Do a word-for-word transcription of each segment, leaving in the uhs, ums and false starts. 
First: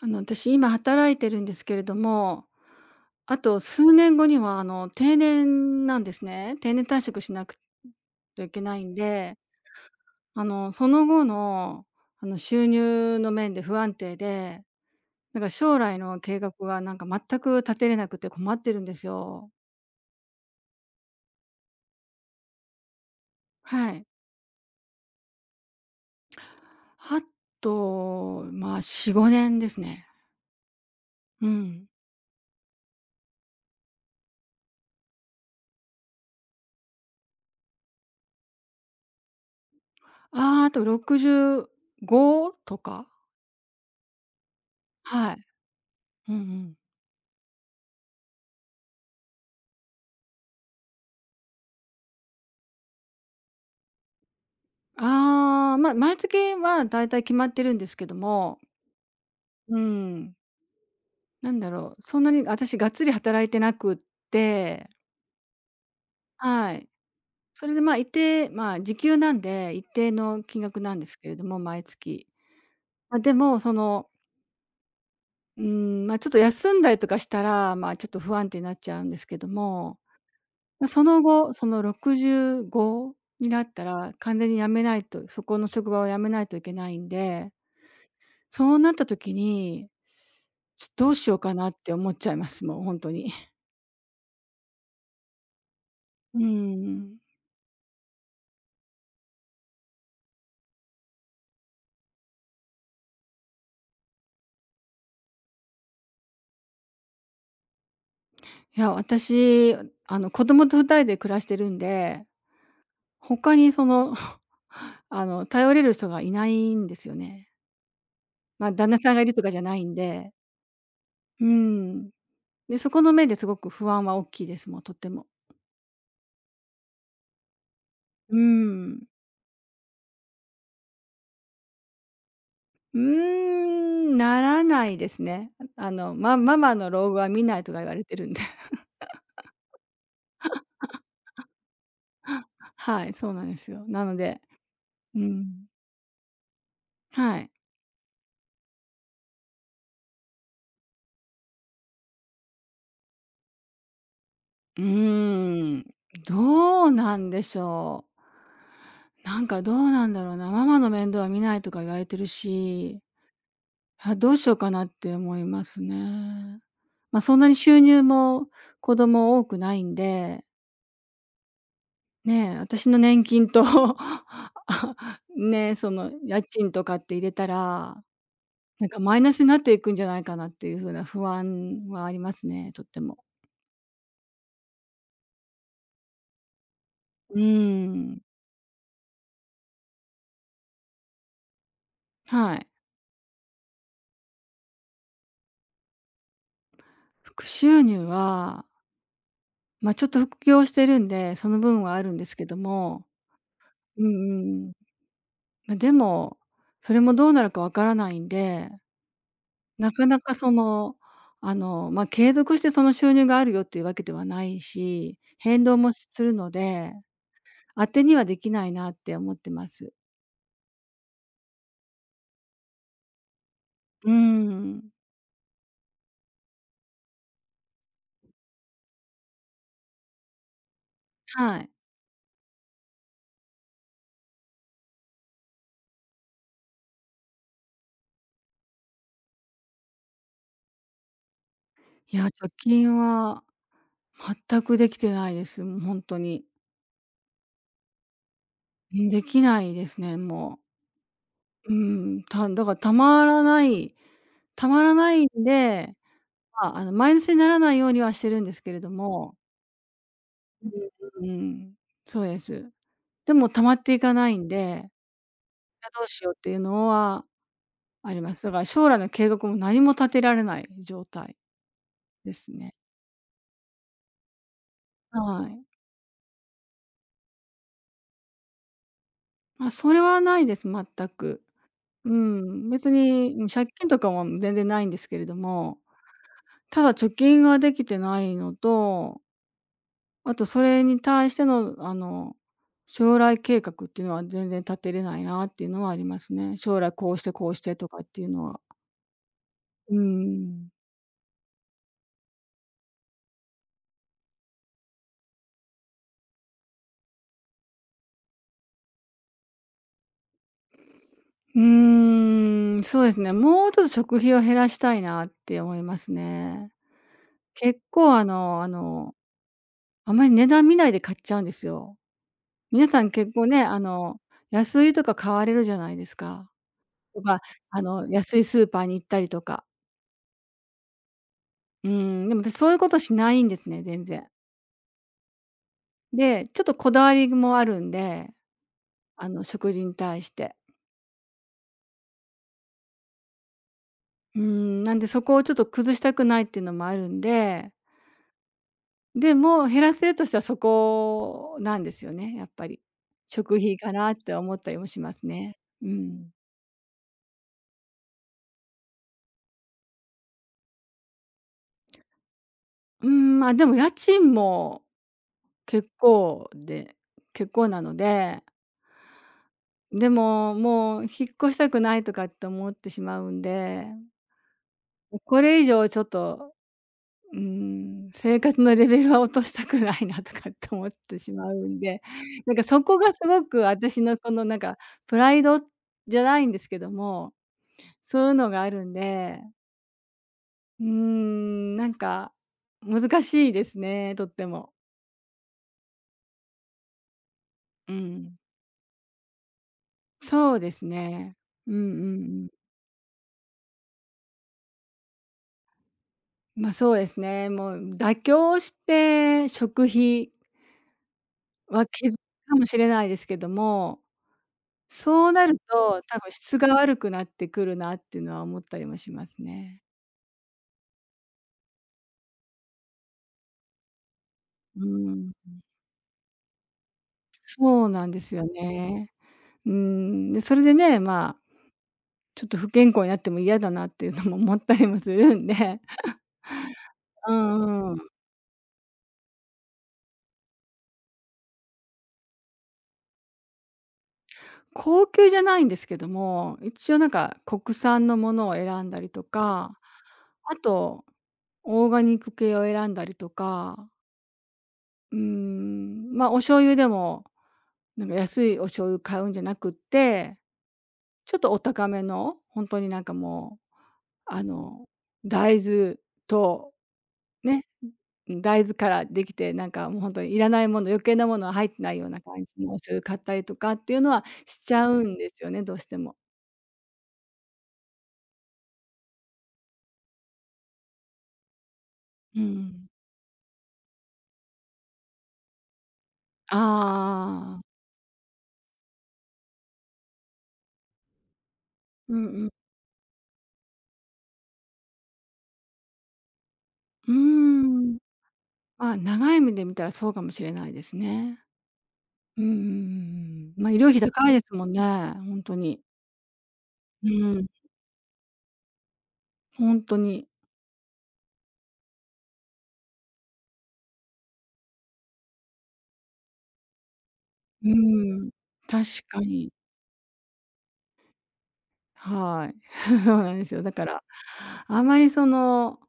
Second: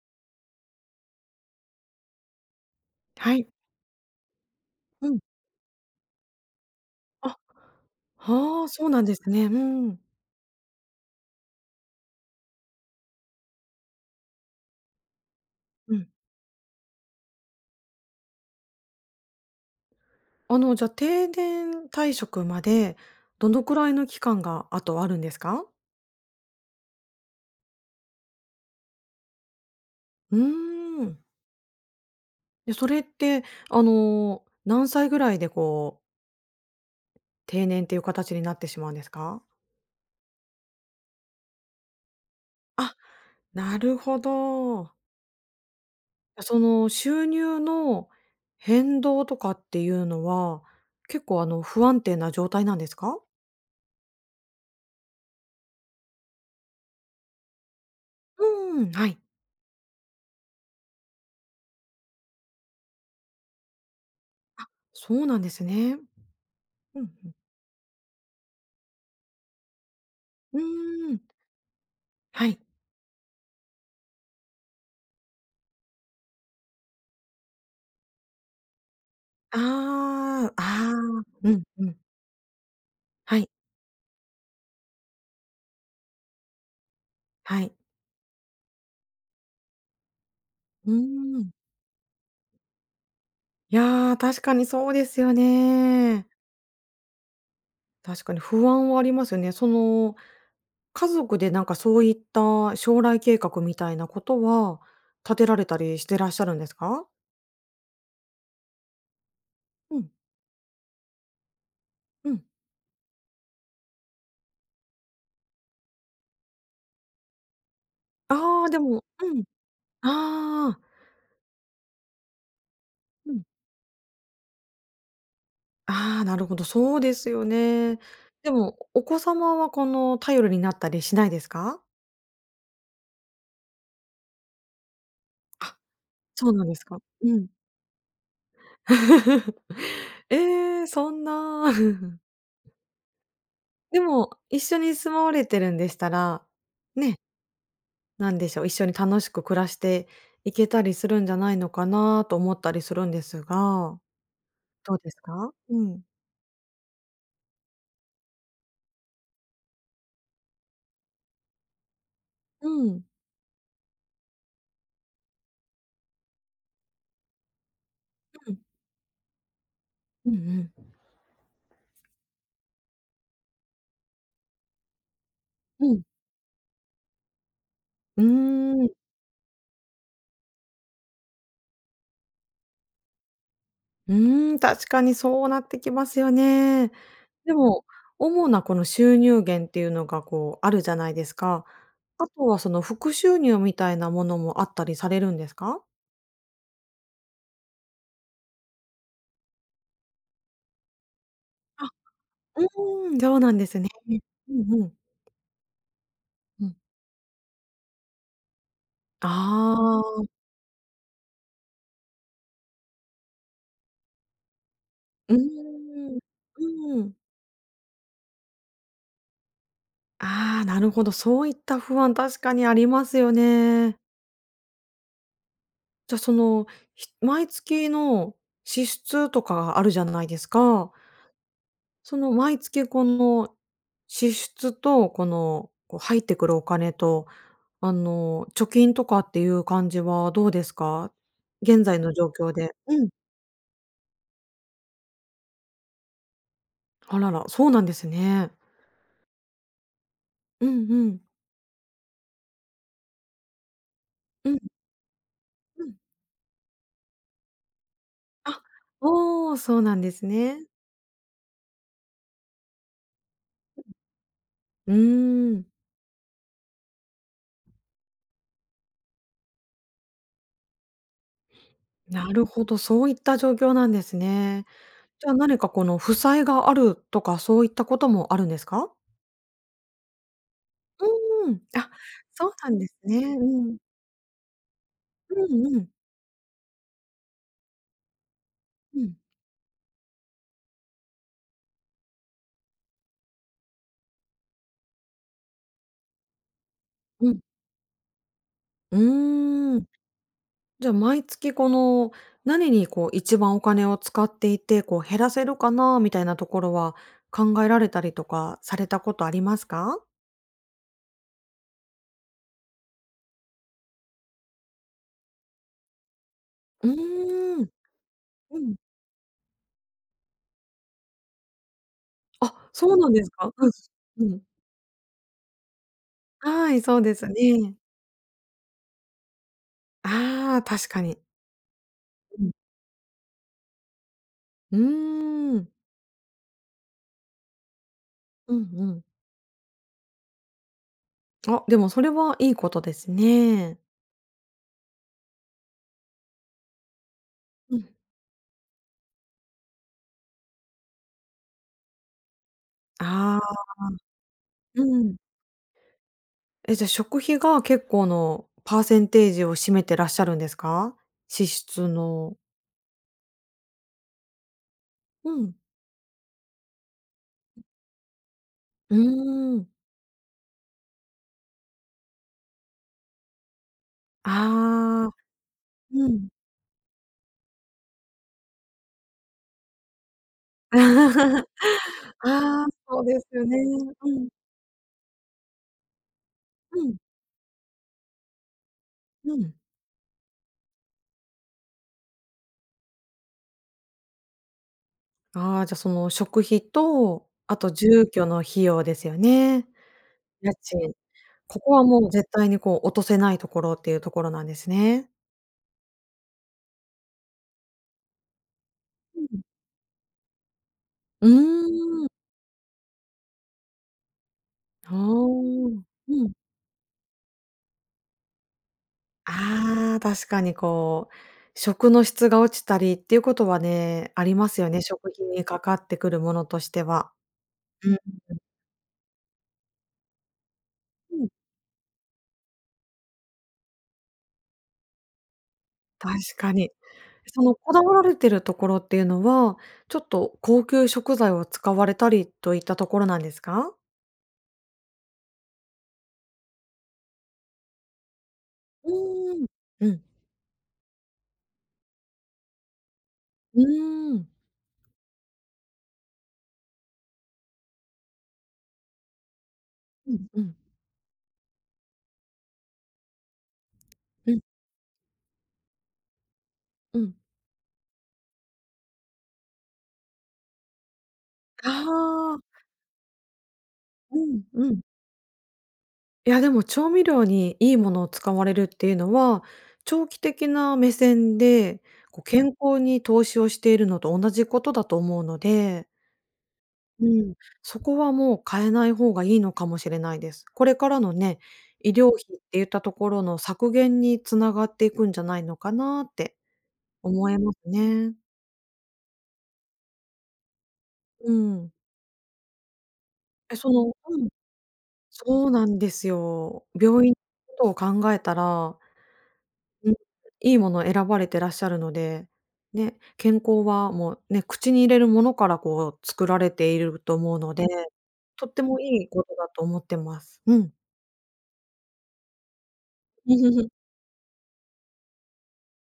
あの、私今働いてるんですけれども、はあい。と数年後にはあの、う定ん。年なんですね。定年退職しあ、なくといけはあ、ないそうんなんですで、ね。うん。あの、その後の、あの、収入の面で不安定で、なんか将う来ん。の計画がなんか全く立てれなくて困ってるんですよ。あの、じゃあ、定年退職までどのくらはいい。の期間があとあるんですか？あと、まあ、よん、ごねんですね。うーん。うん。で、それって、あの、何歳ぐらいでこう、定年っていう形になってしまうんですか？ああ、あとろくじゅうごとあ、か。なるほど。はい。うんうそん。の収入の変動とかっていうのは、結構あの、不安定な状態なんですか？ああ、まあ、毎月は大体決まってるんですけども、うーん、はい。うん、なんだろう、そんなに私がっつり働いてなくって、そうなんですね。はい。うん、うん。それで、まあ、一定まあ、時給なんで、一定のう金額なんでーすん。けれども、毎月。はい。まあ、でも、その、うん、まあ、ちょっと休んだりとかしたら、まあ、ちょっと不安定になっちゃうんですけども、ああ、ま、ああ、そのう後、んそのうん。ろくじゅうごはにい、なったら完全に辞めないとそこの職場を辞めないといけないんで、はい。そうなった時にちょうどうしようーん。かなって思っちゃいます、もう本当に。いや、確かにそうですよね。うん。確かに不安はありますよね。その、家族でなんかそういった将来計画みたいなことは、立てられたりしてらっしゃるんですか？いや、私、うん、あの、子供とふたりで暮らしてるんで、うん。他にその、あの、頼れる人がいないんですよね。あまあ、あ、で旦那もさんがいるうとん。かじゃないんで。ああ、うん。で、そこの面うでん。すごく不安は大きいです、もうとっても。ああ、なるほど、そうですよね。うーでも、ん。お子様はこの、頼りになったりしないですか？うーん、ならないですね。あ、あの、まそうマなんマですのか。老後はう見ん。ないとか言われてるんで。ええ、そんな。はい、そうなんですよ。でなのも、で一緒に住うまわれてん。るんでしたら、ね、はい。なんでしょう、一緒に楽しく暮らしていけたりするんじゃないのかなと思ったりするんですが、うどうですか？ーうん、ん。どうなんでしょう。なんかどうなんだろうな、ママの面倒は見ないとか言われてるうし、ん。あ、どうしようかなって思いますね。まあ、そんなに収入もうん。子供多くないんうんうで、ん。ねえ、私の年金と ねえ、うそん。の家賃とかって入れたら、うーなん。んかマイナスになっていくんじゃないかなっていうふうな不安はありますね、とっても。うーん、確かにそうなってきますよね。うーでも、ん、主なこの収入源っていうのがこうあるじゃないですか。あとははい。その副収入みたいなものもあったりされるんですか？副収入はまあ、ちょっと副業をしてるんで、その分あ。はあるんですけども、うーん、そうなんですね。うんううんうん。んうん。ま、でも、うん。それもどうなるかわからないんで、なあかなあ、うかその、あの、ま、継続してその収入があるよっていうわけではないし、ーん。変動もすうるので、ーん。当てにはできないなって思ってます。ああ、なるほど、そういった不安、確かにありますよね。うーん。じゃ、その、ひ毎月の支出とかがあるじゃないですか。はい。その毎月この支出と、この、こう入ってくるお金と、あの、貯金とかっていう感じはどうですか？現在のいや、状貯況で。金うん。は全くできてないです。もうほんとに。あらら、そうなんですね。うん、できないですね、もう。うんうん。うん、ただからたまらないうんうん。たまらないんでまあ、あの、マイナスにならないようにはしてるんですあ、けれども、おお、そうなんですね。うん。うん、そうです。でも溜まっていかないんで、うーん、あ、どうしようっていうのはあります。だから将来の計画も何も立てられない状態なでるすほね。ど、そういった状況なんですね。じゃあ、は何い。かこの負債があるとか、そういったこともあるんですか？まあ、それはないです、全く。うーん、あ、うそうん、なんで別すね。に、うん、借うん。金とかも全然ないんですけれどうんも、うん。ただ貯金ができてないのうん。とあとそれに対しての、あの、将来計画っていうのは全然立てれないなっていうのはありますね。将来こうしうてん。こうしてとかっていうのは。うーん。うん。じゃ、毎月この、何にこう一番お金を使っていて、こう減らせるかなみたいなところは考えられたりとかされたことありますか？うーん、そうですね。もうちょっと食費を減らしたいなって思いますね。うーん。結構あうのあん。の、あまり値段見ないで買っちゃうんですよ。あ、皆そうさなんんです結構か？ね、うん。あの、うん。安売りとか買われるじゃないですか。はい、そうでとすか、ね。あの、安いスーパーに行ったりとか。ああ、確かに。うん、でもうん。私そういうことしないんですね、全然。うーん。で、ちょっとこだわりもあるんで、うんうん。あの、食事に対して。あ、でもそれはいいことですね。うーん、なんでそこをちょっと崩したくないっていうのもあるんで、うん。でも減らせるとしたらそこなんですよね、やっぱり。あ食あ、費かなって思ったりうもしまん。すね。うん。え、じゃ、食費が結構のパーセンテージを占めてらっしゃるんですか？支出の。うーん、ま、でも家賃もうん。結構で結構なので、うーん。でも、もう引っ越したくないとかって思ってしまうんで、ああ、これ以上ちょっうん。とうーん、生活のレベルは落としたくないなとかって思ってしまうんで、あ なんかあ、そこそうがすですごよね。く私うのんこのなんかプライドじゃないんですけうどんも、そういうのがあるんうで、ん。うーん、なんか難しいですね、とっても。ああ、じゃ、あその食費と、あとう住居ん。の費用ですよね。そ家うです賃。ね。こうこんうはんもう絶う対ん。にこう落とせないところっていうところなんですね。ま、そうですね、もう妥協しうん。て食費うはーん。削るかもしれないですけどもあ。そうなるうと、多分ん。質が悪くなってくるなっていうのは思ったりもしますね。ああ、確かにこう、食の質が落ちたりっていうことはね、ありますようね、ー食費ん、にかかってくるものとしては。そううんなんですよね。うーん、で、それでね、うん、まあ、ちょっと不健康になっても嫌だなっていうのも思ったりもするんで、確かに。うそのこだんうわらん。れてるところっていうのは、ちょっと高級食材を使われたりといったところなんですか？高級じゃないんですけども、一応なんか国産のものを選んうだりとーん。か、うん。あとオーガニック系を選んだりとうか、ーん。うーん、まあ、お醤油でも、なんか安いお醤油買うんじゃなくっうんてうん。ちょっとお高めの、本当になんかもう、うんあの、大豆と、うん。ね、大豆からできて、なんかもう本当にいらないもの、余計なものは入っあてないような感じあ。のお醤油買ったりとかっていうのうはんしうちん。ゃうんですよね、どうしても。いやでも調味料にいいものを使われるっていうのは、長期的な目線で、こうう健康ん。に投資をしているのと同じことだと思うので、うん、ああ、そこはもう変えない方がいいのかもしれないです。これからのね、医療う費んってうん。言ったところの削減につながっていくんじゃないのかなってうー思えますん。ね。あ、長い目で見たらそうかもしれないですうね。ん。うんうんうんえ、うんそま、医の療費う高ん、いですもんね、ほんそうとなんに。ですよ。病う院ん、のことを考えたらほんうん、とに。いいものを選ばれてらっしゃるので、ね、健康はもうね、口に入れるものからこう作られていると思うので、うん、とっても確いいかことだに。と思ってます。うん。はい。そうなんですよ。だか ら、あまりその、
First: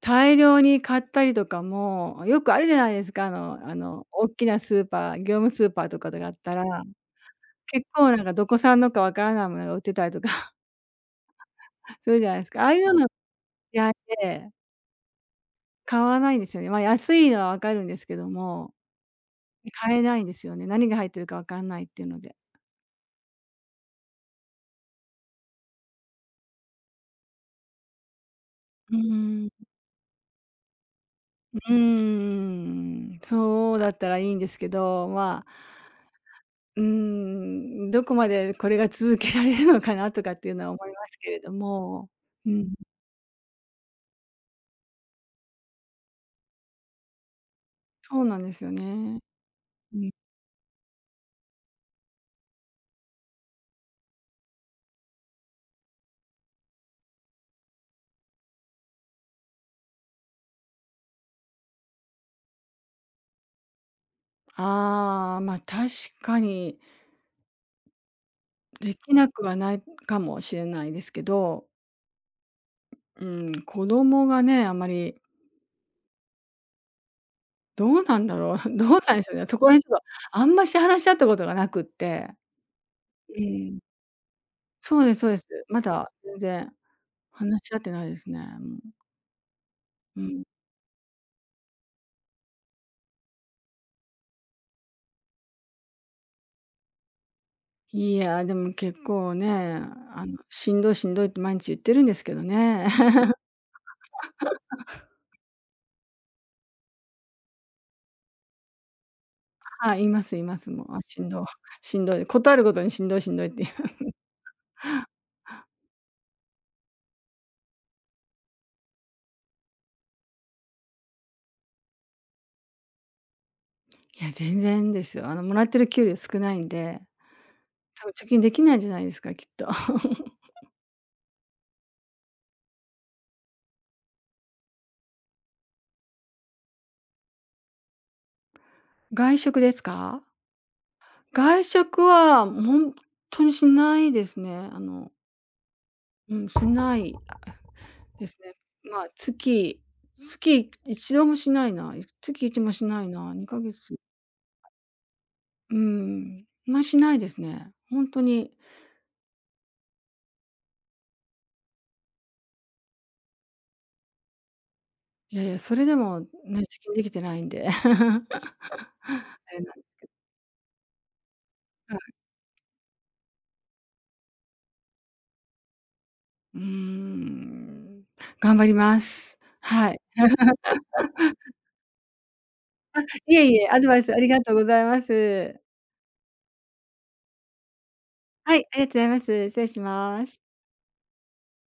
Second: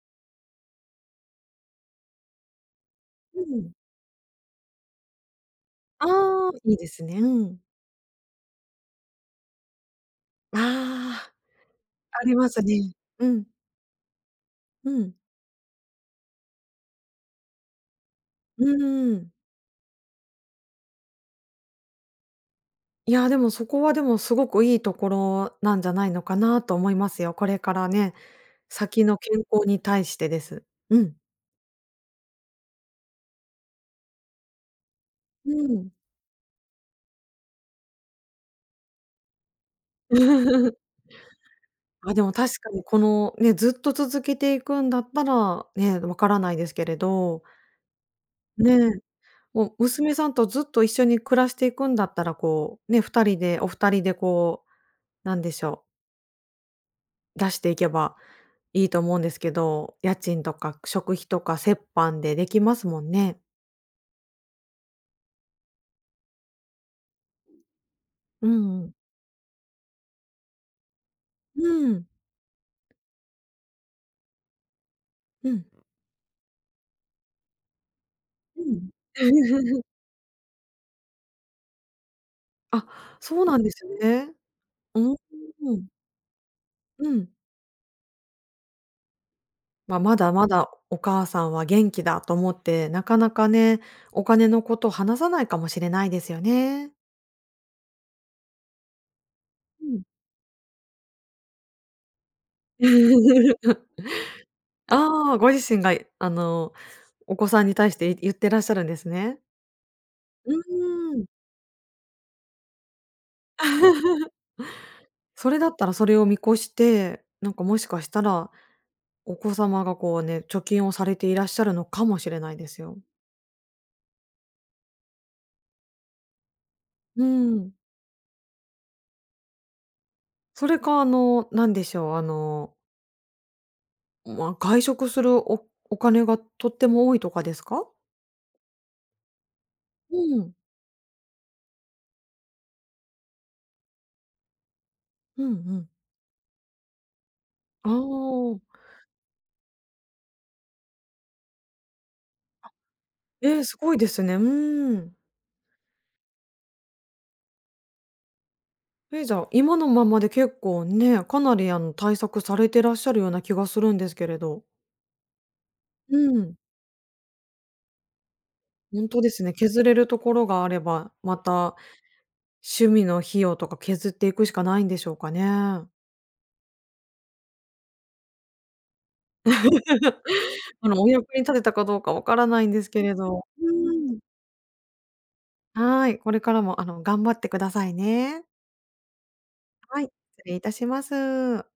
大量に買ったりとかも、よくあるじゃないですか、あうのん。あの、大きなスーパー業務スーパーとあかだっあ、たいいら、ですね。うん。結構なんかどこ産のかわからないものが売ってたりとか ああ、するあじゃりないでますか。すああいうね。のうん、嫌いで、うん。買わないんですよね。まあ、安いのはわかるんですけどうも、ん。買えないんですよね。何が入ってるかわかんないっていうので。いや、でもそこはでもすごくいいところなんじゃないのかなと思いますよ。これからね、う先の健ー康ん。に対してです。うん。うーん、そうだったらいいんですけど、まあうん。うーん、どこまでこれが続けられるのかなとかっていうのは思 いますけれども、あ、でもう確かん、にこの、ね、ずっと続けていくんだったら、ね、わからないですけれど、そうなんですよね、ね。もううん。娘さんとずっと一緒に暮らしていくんだったら、こう、ね、ふたりでお二人でこう、なんでしょう、出していけばいいと思うんですけど、家賃とか食費とか折半でできますもんね。ああ、ま、確かにうんうん。できなくはないかもしれないですけど、うん。うん、子供がね、あんまりうん。どうなんだろうう、ん。どうなんでしょうね。そこら辺 ちょっとあんまし話し合ったことがなくって、あ、うそうなんでん。すね。そううでん、すそうです。うまん。だ全然うん。話し合ってないですね。うん。まあ、まうだん。まだお母さんは元気だと思って、なかなかね、お金のことを話さないかもしれないですよね。いや、でも結構ね、うん。あの、しんどいしんどいって毎日言ってるんですけどね。ああ、ご自身が、あの、お子さんに対して言ってらっしゃるんですね。はい、いますいうます。もう、あ、ーしん。んどい しんどい、事あるごとにしんどいしんどいっていう。それだったらそれを見越して、なんかもしかしたら、お子様がこうね、貯金をされていらっしゃるのかもしれないですよ。いや、全然ですよ。あの、もらってる給料少ないんで、うん。多分貯金できないんじゃないですか、きっと。それか、あの、なんでしょう、あのまあ、外食するおお金がとっても多いとかですか？外食ですか？うん。外食は本当にしないですね。あの、うんうんうん、しないあですね。あ、まあ、月つきいちどもしないな。月一もしないな、2ええ、ヶすご月いですね。うーん。うーん、あんましないですね。ほんとに、え、じゃあ、今のままで結構ね、かなりあの、対策されてらっしゃるような気がするんですけれど。いやいや、それでうもね、ん。貯金できてないんで。ほんとですあね、れな削んれるところがあれば、またか、趣味の費用とか削っていくしかないんでしょうかね。うーん、頑張ります。はい。あの、お役に立てたかどうかわからないんですけれいえど。いうえ、アドバイスーあん。りがとうございます。はい、これからもあの、頑張ってくださいね。はい、ありがとうございます。失礼しはい、失ます。礼いたします。